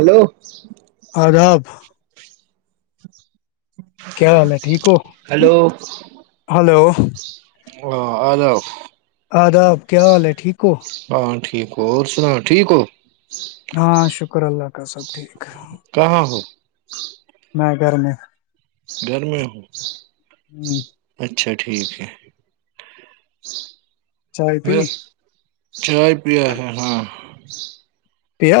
Hello آداب کیا حال ہے ٹھیک ہو ہلو ہلو ا آلو آداب کیا حال ہے ٹھیک ہو؟ ہاں ٹھیک ہو اور سنا ٹھیک ہو ہاں شکر اللہ سب اپٹ کروں ج [inaudible] گھر میں گھر میں ہوں ہوں اچھا ٹھیک ہے چائے پی میں چائے پیا ہے ہاں پیا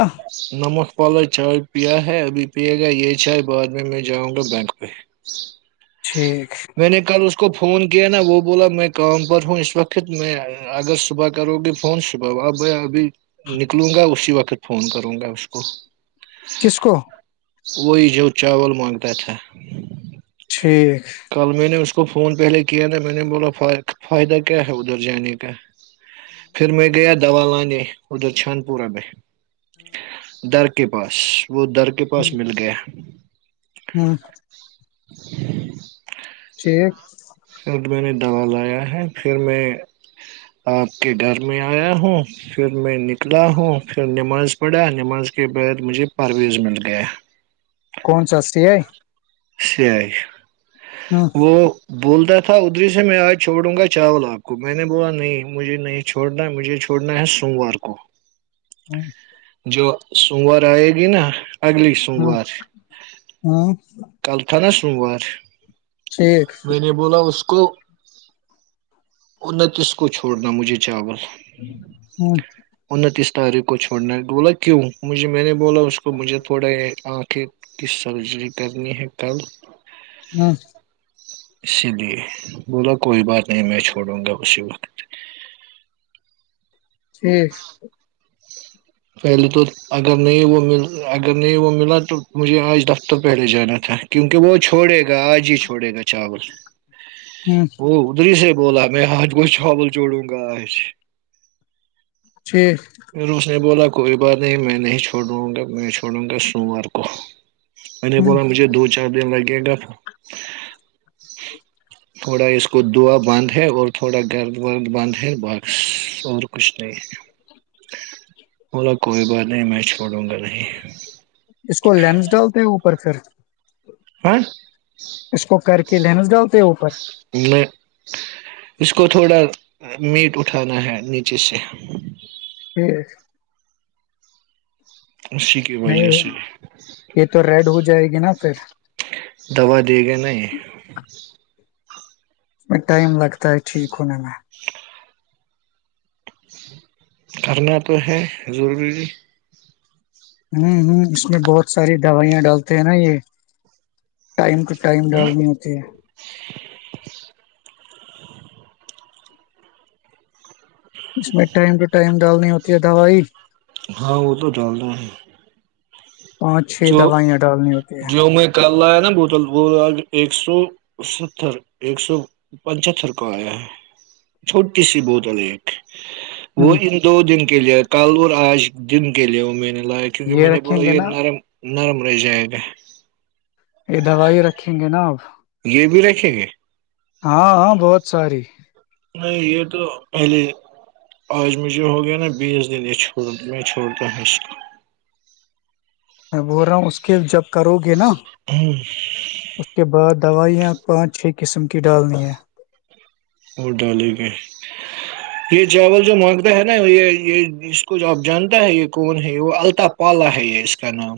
نمس پالا چائےوپیہ ہے ابھی پیے گا یہ چائے بعد میں میں جاؤں گا بینک پہ ٹھیک میں نے کل اس کو فون کیا نا وہ بولا میں کام پر ہوں اس وقت میں اگر صبح کرو گی فون صبح اب ب ابھی نکلوں گا اسی وقت فون کروں گا اس کو کس کو وہی جو چاول مانگتا تھا ٹھیک کل میں نے اس کو فون پہلے کیا تھا میں نے بولا فائدہ کیا ہے ادھر جانے کا پھر میں گیا دوا لانے ادھر چھان پورہ میں در کے پاس وہ در کے پاس مل گیا ہوں، [unintelligible] ایک پھر میں نے دوا لایا ہے پھر میں آپ کے گھر میں آیا ہوں پھر میں الاع ہوں پھر نماز پڑا نماز کے بعد مجھے پرویز مل گیا کون سای ہے سی وہ بول د تھا ادری سے میں آج چھوڑوں گا چاول آپ کو میں نے بولا نہیں مجھے نہیں چھوڑنا مجھے چھوڑنا ہے سوموار کو ہوں جو سومور آئے گی نا اگلی ہوں، سوموار ہوں، کلکھاناس ور ٹھیک [unintelligible] میں نے بولا اس کو اور نہ کس کو چھوڑنا مجھے چاول ہاں تاری کو چھوڑنا بولا کیوں مجھے میں نے بولا اس کو مجھے تھوڑے ک کی سرجی کرنی ہے کل ہاں اسی لیے بولا کوئی بات نہیں میں چھوڑوں گا اسی وقت ٹھیک پہلے تو اگر نہیں وہ م اگر نہیں وہ ملا تو مجھے آج دفتر پہلے جانا تھا کیونکہ وہ چھوڑے گا آج ہی چھوڑے گا چاول ہوں، وہ ادھر ہی سے بولا میں آج کو چاول جوڑوں گا آج چٹھ پھر اس نے بولا کوئی بات نہیں میں نہیں چھوڑ داوںں گا میں چھوڑوں گا سوموار کو ان ہوں۔ بلا مجھے دو چار دن لگے گا تھوڑا اس کو دوا باندھ ہے اور تھوڑا گرد ورد باندھ ہے باکس اور کچھ نہیں ہے بلا کوئی بات نہیں میں نہیں اس کو لینس ڈالتے ہیں ا پرر سر ہاں اس کو کر کے لنس گا ہوتے اوپر میں اس کو تھوڑا میٹ اٹھانا ہے نیچے سے ہوں اسی کی وجہ سے نہیں یہ تو ریڈ ہو جائے گی نا پھر دوا دے گے نہیں میں ٹائم لگتا ہے ٹھیک ہونے میں کرنا تو ہے ضروری ہوں ہوں اس میں بہت ساری دوائیاں ڈالتے ہیں نا یہ ٹائم ٹو ٹائم لاگ بھی ہوتی ہے اس میں ٹائم ٹو ٹائم ڈالنی ہوتی ہے دوائی ہاں وہ تو چلتا ہے پانچ چھ جو دوائیاں ڈالنی ہوتی ہے جو میں کل لایا نا بوتل ب ایک سو ستر ایک سو پچھتر کا آیا ہے چھوٹی سی بوتل ایک وہ ہ ان دو دن کے لیے کالور آج دن کے لیے وہ میں نے کیونکہ یہ میں نے رکھیں ب گے یہم نا نرم رہی جائے گا یہ دوائی رکھیں گے نا اب یہ بھی رکھیں گے ہاں ہاں بہت ساری نہیں یہ تو پہلے آج مجھے ہو گیا نا بیس دن یہ چھوڑوں تو میں چھوڑتا مس میں بول رہا ہوں اس کے جب کرو گے نا ہوں، اس کے بعد دوائیاں پانچ چھ قسم کی ڈالنی ہیں اور ڈالے گئے یہ چاول جو مانگتا ہے نا یہ یہ اس کو جو آپ جانتا ہے یہ کون ہے وہ التا پالا ہے یہ اس کا نام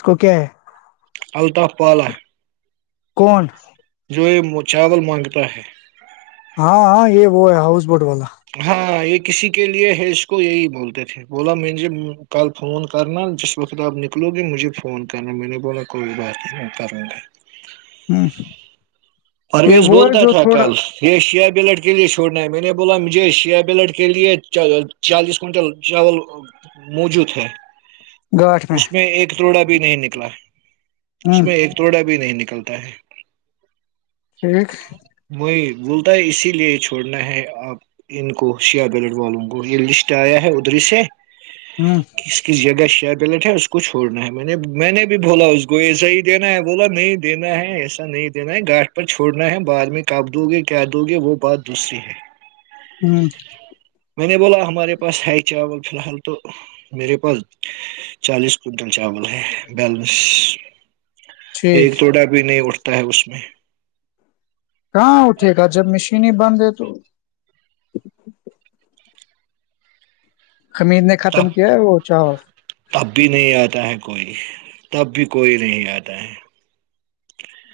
اس کو کیا ہے الطاف پالا کون تو یہ چاول مانگتا ہے ہاں ہاں یہ وہ ہے ہاؤس بوٹ والا ہاں ایک کسی کے لیے ہے اس کو یہی بولتے تھے بولا مجھے کل فون کرنا جس وقت آپ نکلو گے مجھے فون کرنا میں نے بولا کوئی بات نہیں کر گے ہ یہ پرویز وہ ہے بولتا جو تھا تھوڑا کل یہ شیب لٹ کےے چوڑنا ہے میں نے بولا مجھے چھ بلٹ کے لیے چالیس کنٹل چاول موجود ہے اس میں ایک توڑا بھی نہیں نکلا اس ہ میں ایک توڑا بھی نہیں نکلتا [unintelligible] ہوں وہی بولتا ہے اسی لیے چھوڑنا ہے آپ ان کو سیاہ بلٹ والوں کو یہ لسٹ آیا ہے ادھر سے ہ کس کی جگہ کیبلیٹ ہے اس کو چھوڑنا ہے میں نے میں نے بھی بولا اس کو ایسا ہی دینا ہے بولا نہیں دینا ہے ایسا نہیں دینا ہے گاٹ پر چھوڑنا ہے بعد میں کب دو گے کیا دو گے وہ بات دوسری ہے ہوں میں نے بولا ہمارے پاس ہے چاول فی الحال تو میرے پاس چالیس کن مٹن چاول ہے بیلس ٹھیک ایک توڑا بھی نہیں اٹھتا ہے اس میں کہاں اٹھے گا جب مشین بند ہے تو خمید نے ختم تب کیا ہے وہ چاول تب بھی نہیں آتا ہے کوئی تب بھی کوئی نہیں آتا ہے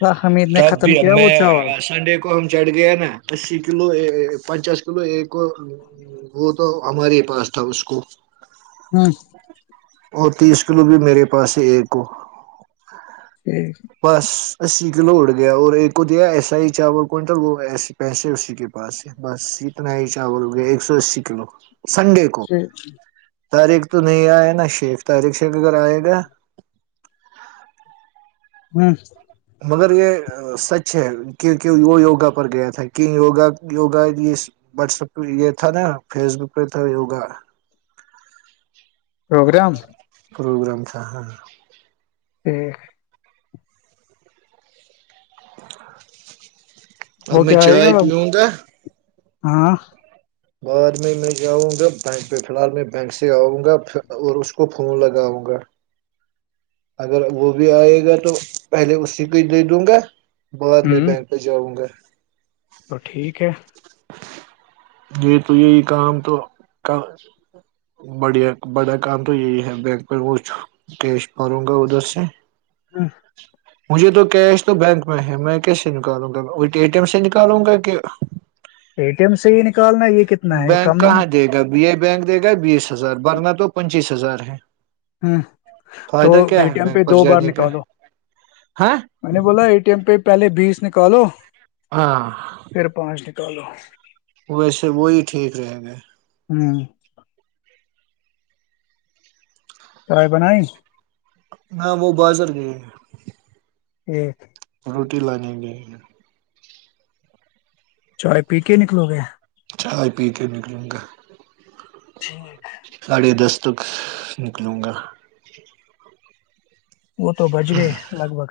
اللہ حمید نے تب ختم بھی کیا وہ میں چاول سنڈے کو ہم چڑھ گیا نا اسی کلو پچاس کلو ایک وہ تو ہمارے ہی پاس تھا اس کو ہوں اور تیس کلو بھی میرے پاس ہے ایک کو ٹھیک بس اسی کلو اڑ گیا اور ایک کو دیا ایسا ہی چاول کونٹل وہ ایے پیسے اسی کے پاس ہے بس اتنا ہی چاول گیا ایک سو اسی کلو سنڈے کو ٹھیک. تاریخ تو نہیں آئے نا شیخ تاریخ ش اگر آئے گا ہوں مگر یہ سچ ہے کیک وہ یوگا پر گیا تھا کی یوگا یوگا یہ واٹسپ پہ یہ تھا نا فیس بک پہ تھا یوگا پروگرام پروگرام تھا ہاں ہوں [inaudible] اب وہ میں کیا آئے گا چائے اب پیوں گا ہاں بعد میں میں جاؤں گا بینک پہ فی الحال میں بینک سے آؤں گا اور اس کو فون لگاؤں گا اگر وہ بھی آئے گا تو پہلے اسی کو ہی دے دوں گا بعد میں ہوں بینک پہ جاؤں گا تو ٹھیک ہے یہ تو یہی کام تو بڑیا بڑا کام تو یہی ہے بینک پ وہ کیش پوں گا ادھر سے ہاں مجھے تو کیش تو بینک میں ہے میں کیسے نکالوں گا وہ ے ٹی ایم سے نکالوں گا کہ اے ٹی ایم سے ہی نکالنا ہے یہ کتنا ہے یہ بینک کم ہی ہے کہاں دے گا بی آئی بینک دے گا بیس ہزار بورنا تو پنچیس ہزار ہے ہ تو فائدہ ا کیا ہے ٹی ایم پہ بینک پر دو بار جانے کا نکالو ہاں میں نے بولا ا ٹی ایم پہ پہلے بیس نکالو ہاں چلو ویسے وہی ٹھیک رہے گئے ہوں کرائی بنائی ہ وہ بازر گئے ہیں جی روٹی لانے کے چائے پی کے نکلو گے چائے پی کے نکلوں گا ٹھیک اب تک نکلوں گا وہ تو بچ گئے لگ بھگ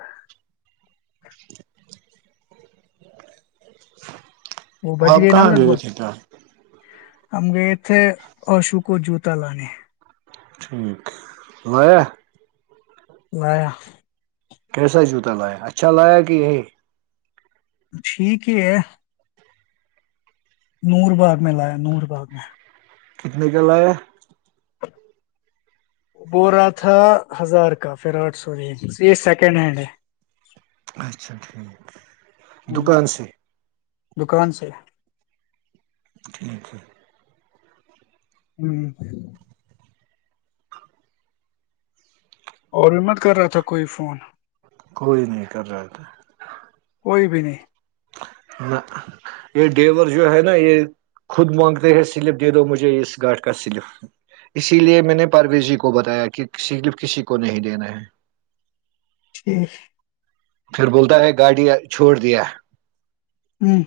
وہ بج آپ نا کہاں لگ بھگ گئے تھے کیا ہم گئے تھے اشو کو جوتا لانے ٹھیک لیا لایا کیسا جوتا لایا اچھا لایا کہ یہی ٹھیک ہے ہے نور باغ میں لایا نور باغ میں کتنے کے ل ہے بو رہا تھا ہزار کا فراٹ سوری یہ سیکنڈ ہینڈ ہے اچھا ٹھیک ہوں، دکان سے دکان سے ٹھنیک ہے ہ اور بھی مت کر رہا تھا کوئی فون کوئی نہیں کر رہا تھا کوئی بھی نہیں نہ یہ ڈیور جو ہے نا یہ خود مانگتے ہیں سلپ دے دو مجھے اس گارڈ کا سلپ اسی لیے میں نے پارویر جی کو بتایا کہ سلپ کسی کو نہیں دینا ہے خیش پھر بولتا ہے گاڑی چھوڑ دیا ہوں،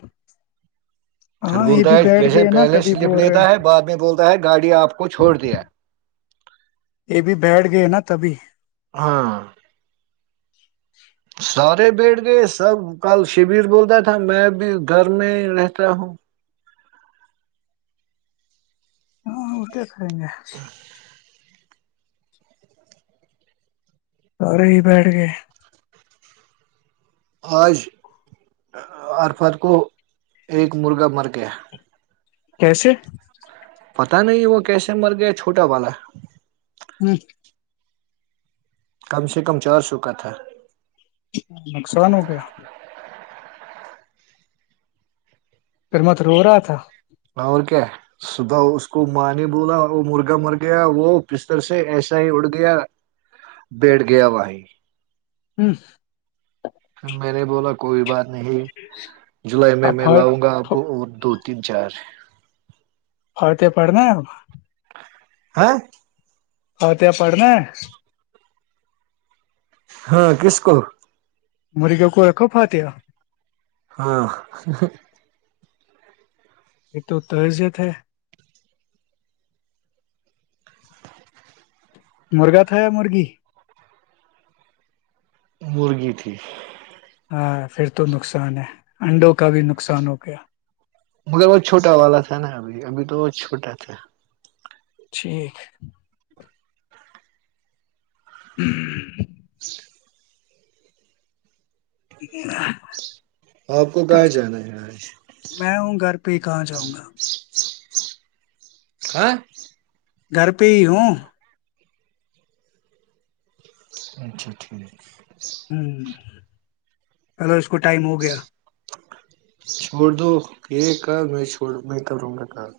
سر ہاں یہ بولتا بھی ہے بیٹھ جیسے گئے نا پہلے تبھی سلپ بول رہے ہیں لیتا ہے بعد میں بولتا ہے گاڑی آپ کو چھوڑ دیا یہ بھی بیٹھ گئے نا تبھی ہاں سارے بیٹھ گئے سب کل شبر بولتا تھا میں بھی گھر میں ہی رہتا ہوں ہاں اسے کریں گے س رہے ہی بیٹھ گئے آج عرفر کو ایک مرغہ مر گیا کیسے پتا نہیں وہ کیسے مر گیا چھوٹا والا ہے ہوں کم سے کم چار سو کا تھا نقصان ہو گیا پھر میںت رو رہا تھا اور کیا صبح اس کو ماں نے بولا وہ مرغا مر گیا وہ بستر سے ایسا ہی اڑ گیا بیٹھ گیا وہیں بیش پھر میں نے بولا کوئی بات نہیں ہی جولائی میں اب میں لاؤں گا آپ کو پھاڑتے اور دو تین چار اورورتیں پڑھنا ہے ہو ہ ہ ت پڑنے ہاں کسک مری گ کوئی ایک کو فاتاتیا ہاں یہ تو تعزیت ہے مرغا تھایا مرغی مرغی تھی ہاں پھر تو نقصان ہے انڈوں کا بھی نقصان ہو گیا مگر وہ چھوٹا والا تھا نا ابھی ابھی تو وہ چھوٹا تھا ٹھیک ہ [inaudible] ج [unintelligible] آپ کو کہاں جانا ہے آج میں ہوں گھر پہ ہی کہاں جاؤ گا ہاں گھر پہ ہی ہوں اچھا ٹھیک ہوں اللو کو ٹائم ہو گیا چھوڑ دو یہ کام میں چھوڑ میں کروں گا کام